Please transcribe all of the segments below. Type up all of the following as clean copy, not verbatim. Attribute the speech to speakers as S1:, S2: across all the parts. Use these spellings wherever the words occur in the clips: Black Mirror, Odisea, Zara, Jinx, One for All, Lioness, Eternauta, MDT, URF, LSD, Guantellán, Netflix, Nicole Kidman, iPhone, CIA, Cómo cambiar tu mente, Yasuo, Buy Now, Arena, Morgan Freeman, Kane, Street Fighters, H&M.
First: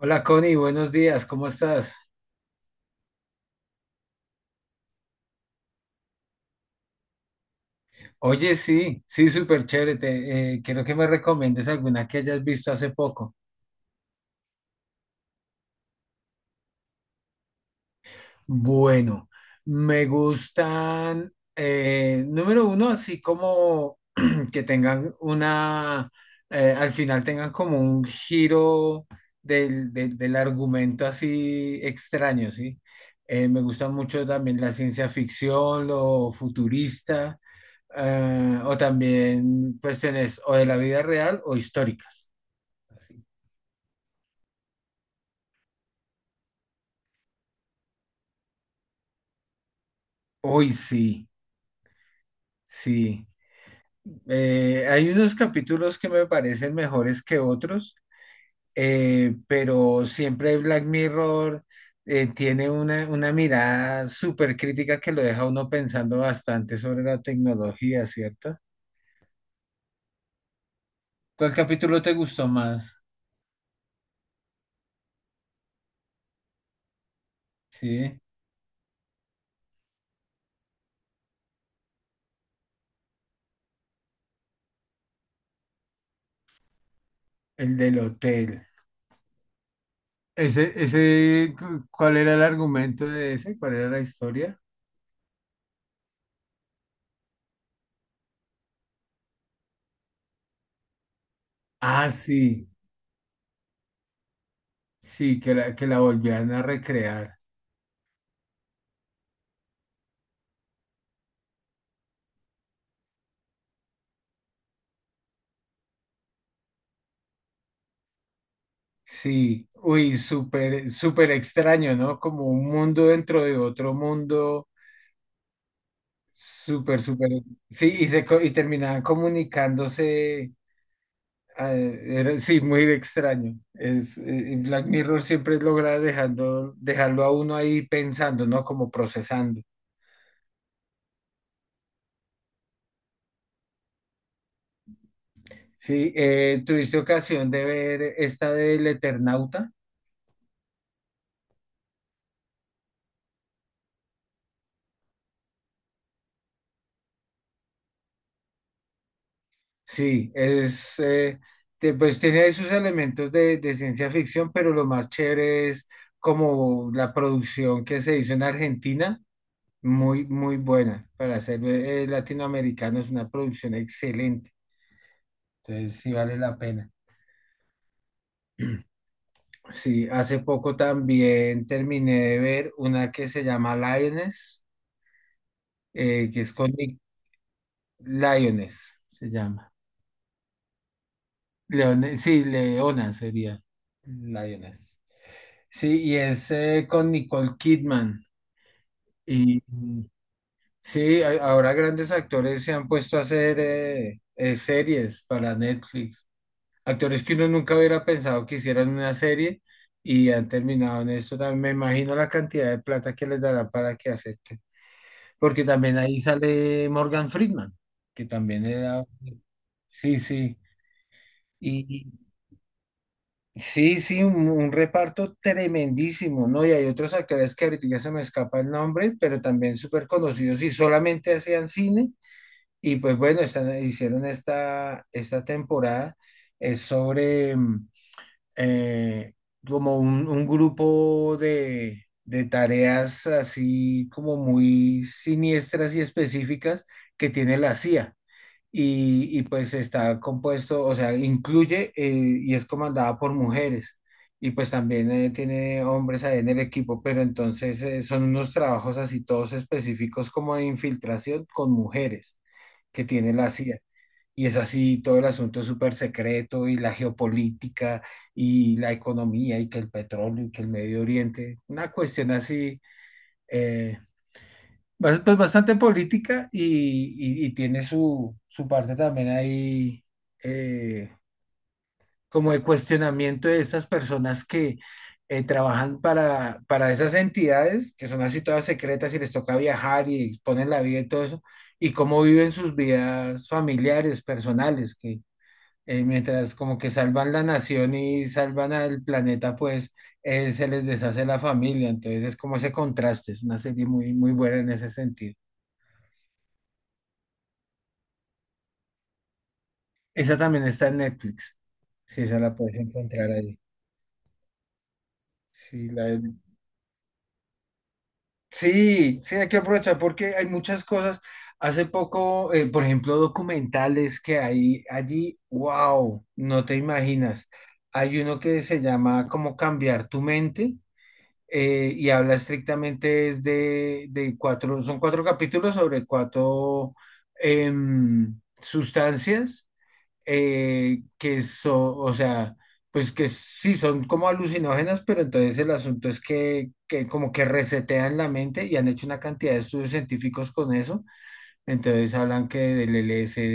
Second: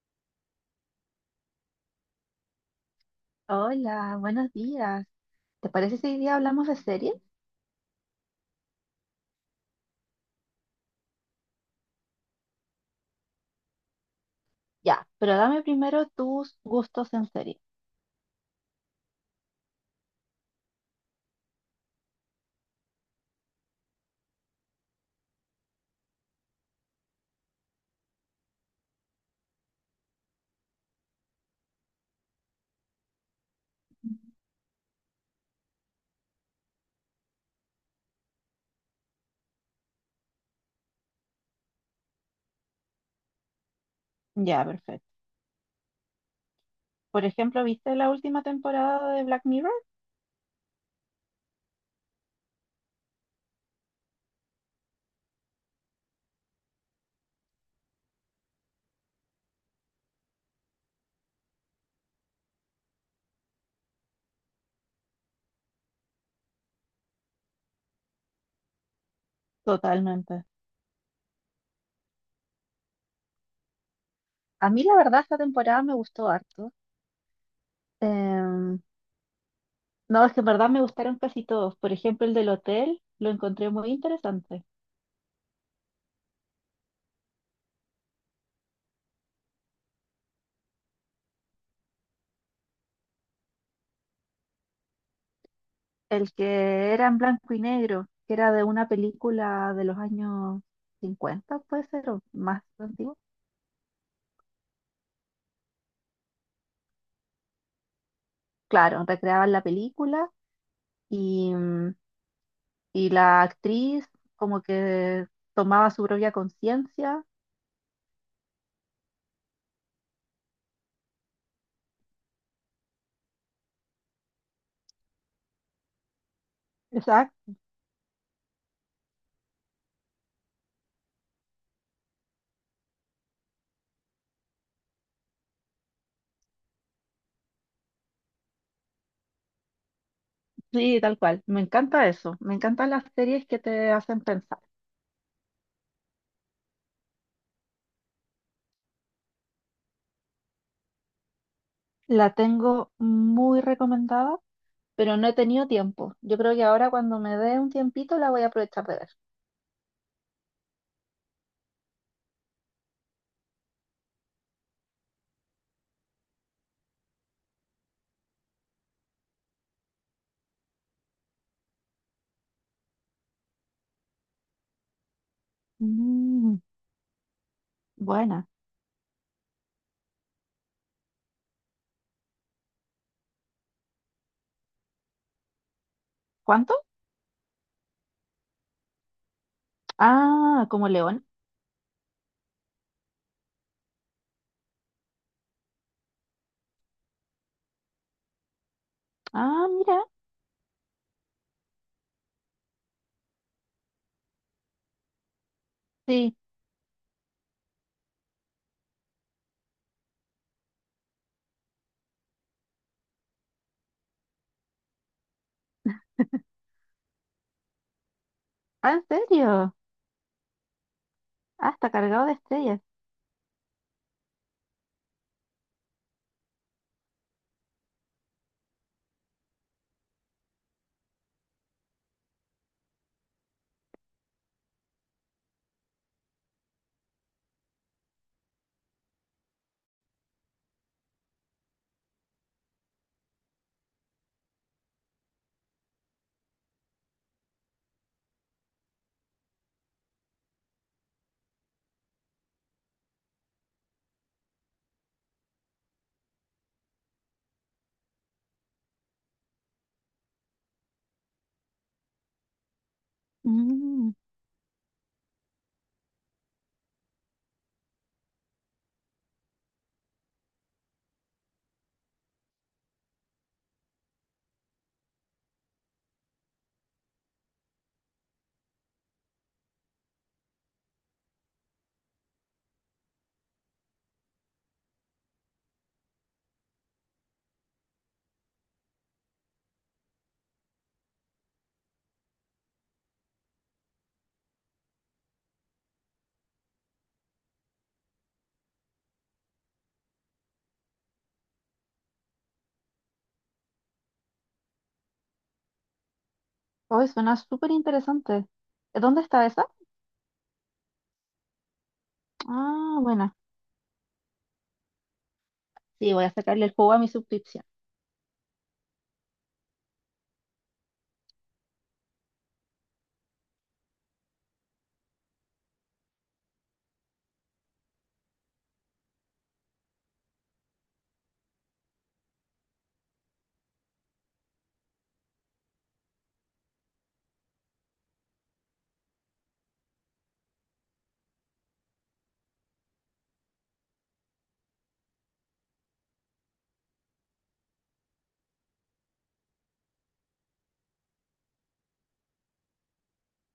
S1: Hola Connie, buenos días, ¿cómo estás?
S2: Hola, buenos días. ¿Te parece si hoy día hablamos de series?
S1: Oye, sí, sí, súper chévere. Quiero que me recomiendes alguna que hayas visto hace poco.
S2: Ya, pero dame primero tus gustos en serie.
S1: Bueno, me gustan, número uno, así como que tengan una, al final tengan como un giro del argumento así extraño, ¿sí? Me gusta mucho también la ciencia ficción, lo futurista, o también cuestiones o de la vida real o históricas, así.
S2: Ya, perfecto. Por ejemplo, ¿viste la última temporada de Black Mirror?
S1: Uy, sí, sí. Hay unos capítulos que me parecen mejores que otros, pero siempre Black Mirror tiene una mirada súper crítica que lo deja a uno pensando bastante sobre la tecnología, ¿cierto?
S2: Totalmente.
S1: ¿Cuál capítulo te gustó más?
S2: A mí la verdad esta temporada me gustó harto.
S1: Sí,
S2: Em, no, es que en verdad me gustaron casi todos. Por ejemplo, el del hotel lo encontré muy interesante.
S1: el del hotel. ¿Cuál era el argumento de ese? ¿Cuál era la historia?
S2: El que era en blanco y negro, que era de una película de los años 50, puede
S1: Ah,
S2: ser, o más
S1: sí,
S2: antiguo.
S1: sí, que la volvían a recrear.
S2: Claro, recreaban la película. Y mm, y la actriz como que tomaba su propia conciencia.
S1: Sí, uy, súper, súper extraño, ¿no? Como un mundo dentro de otro mundo, súper, súper.
S2: Exacto,
S1: Sí, y terminaban comunicándose. Sí, muy extraño. Y Black Mirror siempre logra dejarlo a uno ahí pensando, ¿no? Como procesando.
S2: sí, tal cual. Me encanta eso. Me encantan las series que te hacen pensar.
S1: Sí, ¿tuviste ocasión de ver esta del Eternauta?
S2: La tengo muy recomendada, pero no he tenido tiempo. Yo creo que ahora cuando me dé un tiempito la voy a aprovechar de ver.
S1: Sí, pues tiene sus elementos de ciencia ficción, pero lo más chévere es como la producción que se hizo en Argentina, muy, muy buena. Para ser latinoamericano es una producción excelente, entonces sí vale la
S2: Mm,
S1: pena.
S2: buena.
S1: Sí, hace poco también terminé de ver una que se llama Lioness, que es con
S2: ¿Cuánto?
S1: Nick. Lioness, se llama.
S2: Ah, como León.
S1: Sí, Leona sería. Lioness. Sí, y es con Nicole Kidman. Y
S2: Ah,
S1: mm,
S2: mira.
S1: sí, ahora grandes actores se han puesto a hacer series para Netflix.
S2: Sí.
S1: Actores que uno nunca hubiera pensado que hicieran una serie y han terminado en esto. También me imagino la cantidad de plata que les dará para que acepten. Porque también ahí sale Morgan Freeman, que también
S2: Ah, ¿en
S1: era.
S2: serio?
S1: Sí,
S2: Ah, está
S1: sí.
S2: cargado de estrellas.
S1: Sí, sí, un reparto tremendísimo, ¿no? Y hay otros actores que ahorita ya se me escapa el nombre, pero también súper conocidos y solamente hacían cine. Y pues bueno, hicieron esta temporada, es sobre eh, como un grupo de tareas así como muy siniestras y específicas que tiene la CIA pues está compuesto, o sea, incluye y es comandada por mujeres y pues también tiene hombres ahí en el equipo, pero entonces son unos trabajos así todos específicos como de infiltración con mujeres que tiene la CIA.
S2: Mm.
S1: Y es así, todo el asunto es súper secreto, y la geopolítica y la economía y que el petróleo y que el Medio Oriente, una cuestión así. eh, Pues bastante política y tiene su parte también ahí, eh, como de cuestionamiento de estas personas que trabajan para esas entidades que son así todas secretas y les toca viajar y exponen la vida y todo eso, y cómo viven sus vidas familiares, personales, que mientras como que salvan la nación y salvan al planeta, pues se les deshace la familia, entonces es como ese contraste, es una serie muy, muy buena en ese sentido.
S2: Hoy suena súper interesante. ¿Dónde está esa?
S1: Esa también está en Netflix. Sí, esa la puedes
S2: Ah,
S1: encontrar
S2: buena.
S1: ahí. Sí, la
S2: Sí,
S1: he
S2: voy a sacarle el juego a mi suscripción.
S1: sí, sí, hay que aprovechar porque hay muchas cosas. Hace poco, por ejemplo, documentales que hay allí, wow, no te imaginas. Hay uno que se llama Cómo cambiar tu mente, y habla, estrictamente es de son cuatro capítulos sobre cuatro sustancias, que son, o sea, pues que sí son como alucinógenas, pero entonces el asunto es que como que resetean la mente, y han hecho una cantidad de estudios científicos con eso. Entonces hablan que del LSD,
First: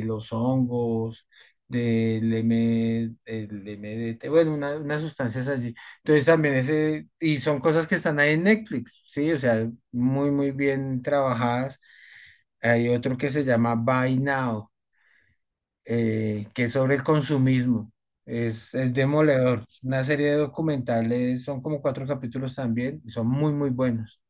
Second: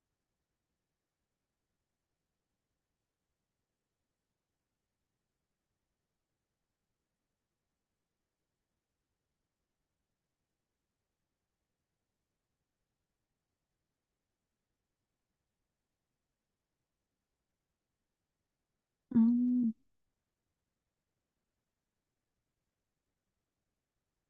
S1: de los hongos, el MDT, bueno, unas sustancias allí. Entonces también ese, y son cosas que están ahí en Netflix, sí, o sea, muy, muy bien trabajadas. Hay otro que se llama Buy Now, que es sobre el consumismo. Es demoledor.
S2: Mm,
S1: Una serie de documentales, son como cuatro capítulos también, y son muy, muy buenos.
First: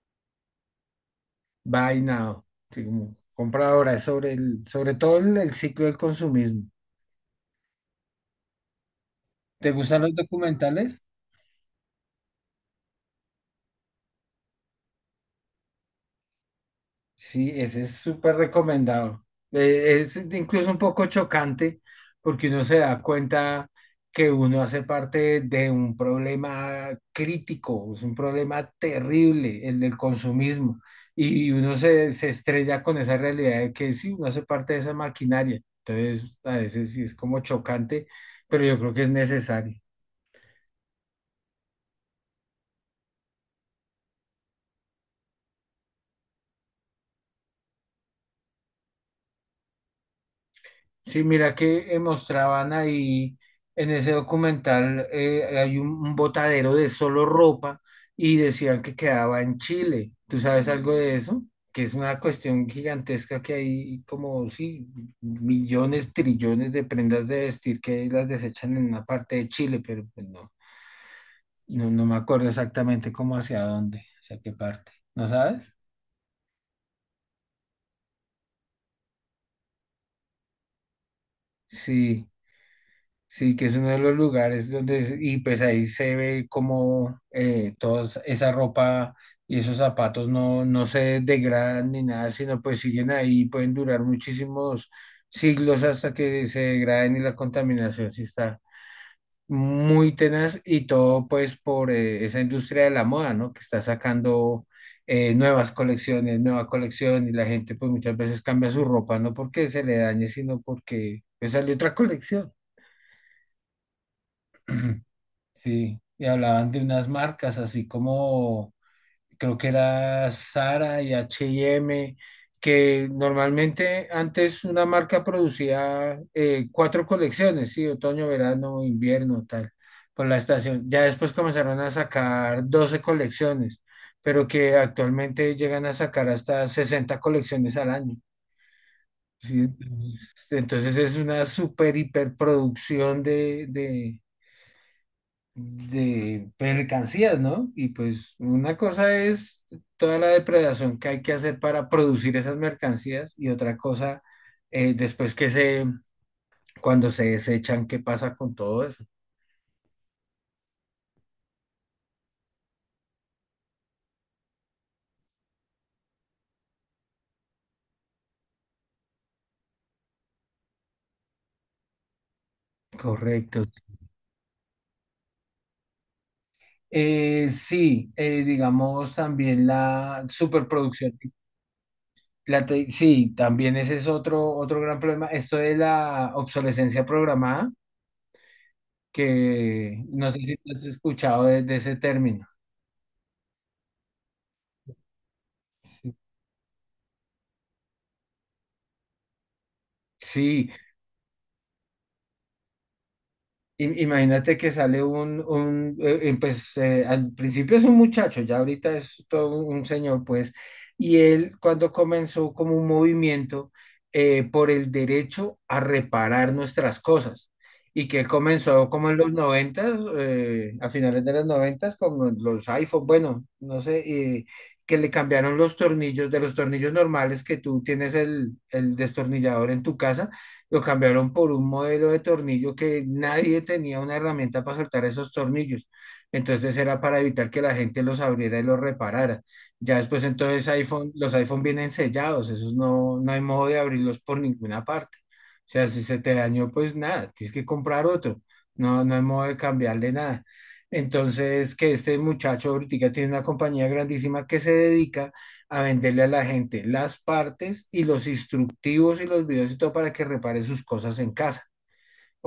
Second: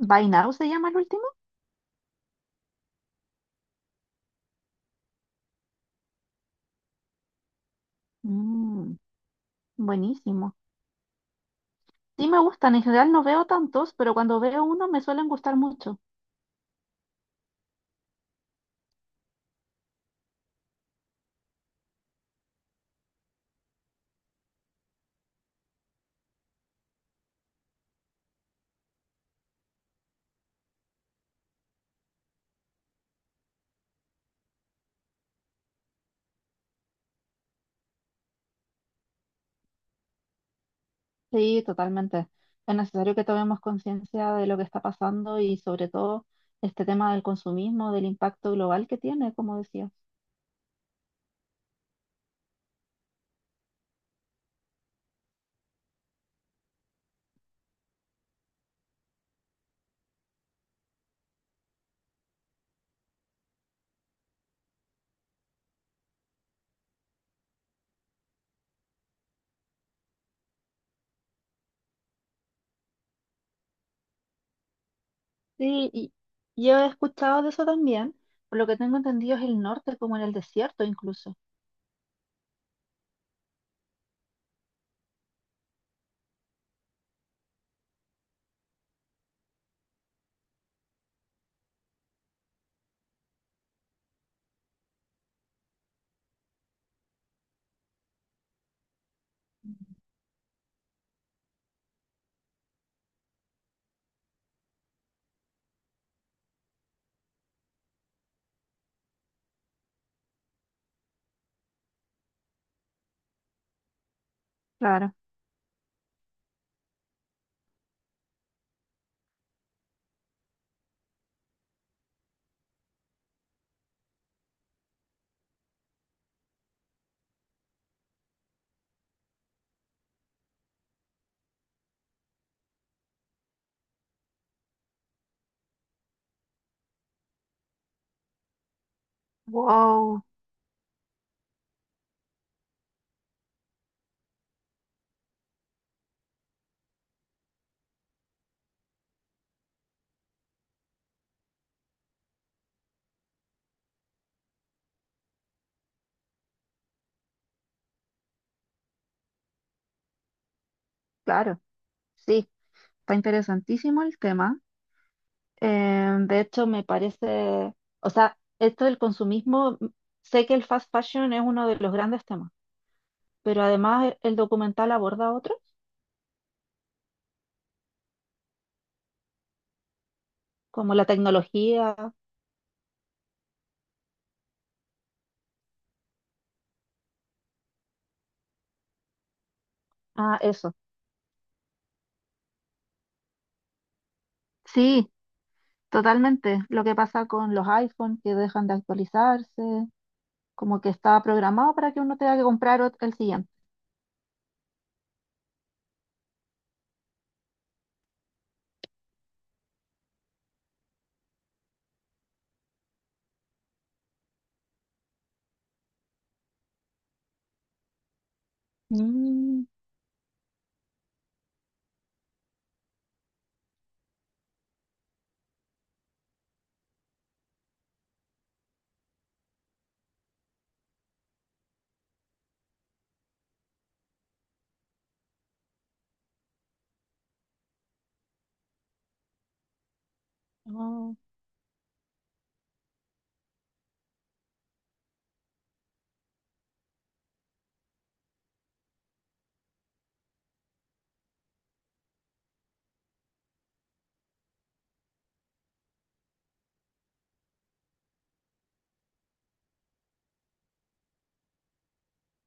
S2: Buy Now se llama el último.
S1: Buy Now, sí, como compra ahora, es sobre todo el ciclo del consumismo.
S2: Mm,
S1: ¿Te gustan los
S2: buenísimo.
S1: documentales?
S2: Sí me gustan, en general no veo tantos, pero cuando veo uno me suelen gustar mucho.
S1: Sí, ese es súper recomendado. Es incluso un poco chocante porque uno se da cuenta que uno hace parte de un problema crítico, es un problema terrible, el del consumismo, y uno se estrella con esa realidad de que sí, uno hace parte de esa maquinaria. Entonces, a veces sí es como chocante, pero yo creo que es necesario.
S2: Sí, totalmente. Es necesario que tomemos conciencia de lo que está pasando y sobre todo este tema del consumismo, del impacto global que tiene, como decías.
S1: Sí, mira que mostraban ahí en ese documental, hay un botadero de solo ropa, y decían que quedaba en Chile. ¿Tú sabes algo de eso? Que es una cuestión gigantesca que hay como, sí, millones, trillones de prendas de vestir que las desechan en una parte de Chile, pero pues no, no, no me acuerdo exactamente cómo hacia dónde, hacia qué parte. ¿No sabes?
S2: Sí, y yo he escuchado de eso también. Por lo que tengo entendido es el norte, como en el desierto incluso.
S1: Sí. Sí, que es uno de los lugares donde, y pues ahí se ve como toda esa ropa y esos zapatos no, no se degradan ni nada, sino pues siguen ahí, pueden durar muchísimos siglos hasta que se degraden, y la contaminación sí está muy tenaz y todo pues por esa industria de la moda, ¿no? Que está sacando nuevas colecciones, nueva colección, y la gente pues muchas veces cambia su ropa, no porque se le dañe, sino porque pues sale otra colección.
S2: Claro.
S1: Sí, y hablaban de unas marcas, así como creo que era Zara y H&M, que normalmente antes una marca producía cuatro colecciones, sí, otoño, verano, invierno, tal, por la estación. Ya después comenzaron a sacar 12 colecciones, pero que actualmente llegan a sacar hasta 60 colecciones al año. Sí,
S2: Wow,
S1: entonces es una super hiperproducción de mercancías, ¿no? Y pues una cosa es toda la depredación que hay que hacer para producir esas mercancías, y otra cosa, después que se, cuando se desechan, ¿qué pasa con todo eso?
S2: claro. Sí, está interesantísimo el tema. De hecho, me parece, o sea, esto del consumismo, sé que el fast fashion es uno de los grandes temas, pero
S1: Correcto.
S2: además el documental aborda otros,
S1: Sí, digamos también la
S2: como la
S1: superproducción.
S2: tecnología,
S1: Sí, también ese es otro gran problema. Esto de la obsolescencia programada, que no sé
S2: ah,
S1: si
S2: eso.
S1: has escuchado de ese término.
S2: Sí, totalmente. Lo que pasa con los iPhones que dejan de actualizarse,
S1: Sí,
S2: como que está programado para que uno tenga que comprar el siguiente.
S1: imagínate que sale un pues al principio es un muchacho, ya ahorita es todo un señor, pues, y él cuando comenzó como un movimiento por el derecho a reparar nuestras cosas, y que él comenzó como en los
S2: Mm,
S1: 90, a finales de los 90, con los iPhone, bueno, no sé, eh, que le cambiaron los tornillos, de los tornillos normales que tú tienes el destornillador en tu casa, lo cambiaron por un modelo de tornillo que nadie tenía una herramienta para soltar esos tornillos. Entonces era para evitar que la gente los abriera y los reparara. Ya después entonces
S2: oh,
S1: los iPhone vienen sellados, esos no, no hay modo de abrirlos por ninguna parte. O sea, si se te dañó, pues nada, tienes que comprar otro. No, no hay modo de cambiarle nada. Entonces, que este muchacho ahorita tiene una compañía grandísima que se dedica a venderle a la gente las partes y los instructivos y los videos y todo para que repare sus cosas en casa.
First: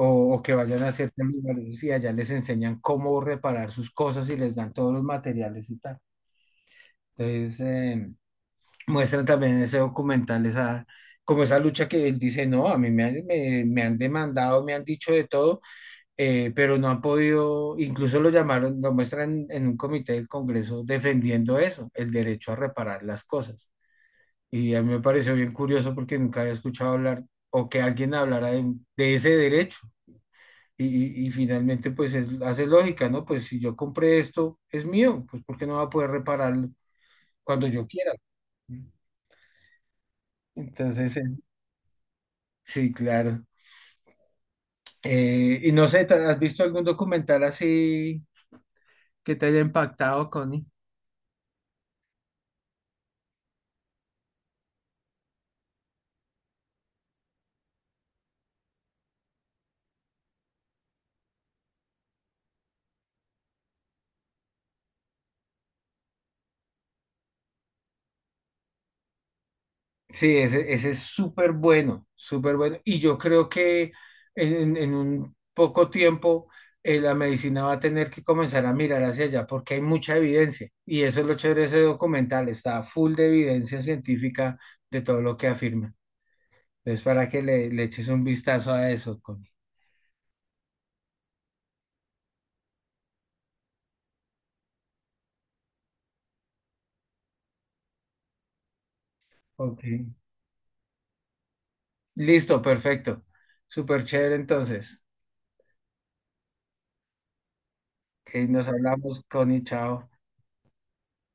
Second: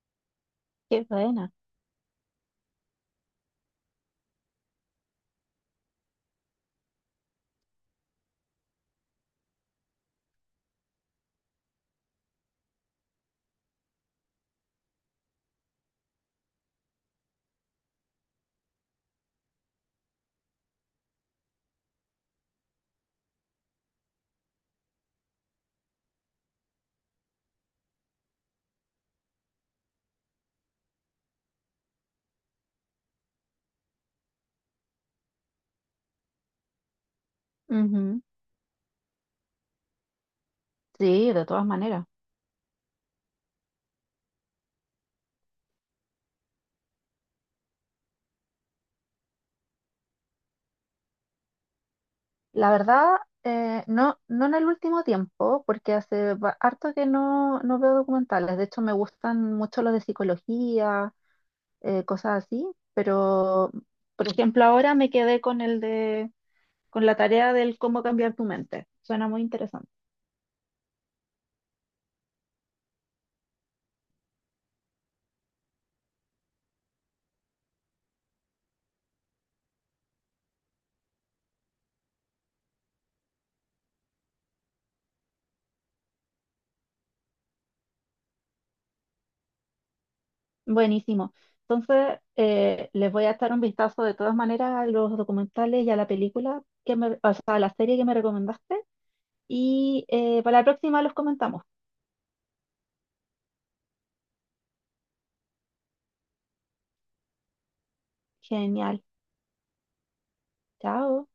S1: O, o que vayan a
S2: qué
S1: ciertos
S2: buena.
S1: lugares y allá les enseñan cómo reparar sus cosas y les dan todos los materiales y tal. Entonces, muestran también en ese documental esa, como esa lucha que él dice, no, a mí me han, me han demandado, me han dicho de todo, pero no han podido, incluso lo llamaron, lo muestran en un comité del Congreso defendiendo eso, el derecho a reparar las cosas. Y a mí me pareció bien curioso porque nunca había escuchado hablar o que alguien hablara de ese derecho. Y finalmente, pues hace lógica, ¿no? Pues si yo compré esto, es mío, pues ¿por qué no va a poder repararlo cuando yo quiera?
S2: Ujú.
S1: Entonces,
S2: Sí, de todas maneras.
S1: sí, claro. Y no sé, ¿has visto algún documental así que te haya impactado, Connie?
S2: La verdad, no, no en el último tiempo, porque hace harto que no veo documentales. De hecho, me gustan mucho los de psicología, cosas así, pero, por ejemplo, ahora me quedé con la tarea del cómo cambiar tu mente. Suena muy interesante.
S1: Sí, ese es súper bueno, súper bueno. Y yo creo que en un poco tiempo la medicina va a tener que comenzar a mirar hacia allá porque hay mucha evidencia. Y eso es lo chévere de ese documental, está full de evidencia científica de todo lo que afirma. Entonces, para que le eches un vistazo a eso, Connie.
S2: Buenísimo. Entonces, les voy a echar un vistazo de todas maneras a los documentales y a la película que me, o sea, a la serie que me recomendaste.
S1: Ok.
S2: Y para la próxima los comentamos.
S1: Listo, perfecto. Súper chévere entonces. Ok, nos
S2: Genial.
S1: hablamos, Connie, chao.
S2: Chao.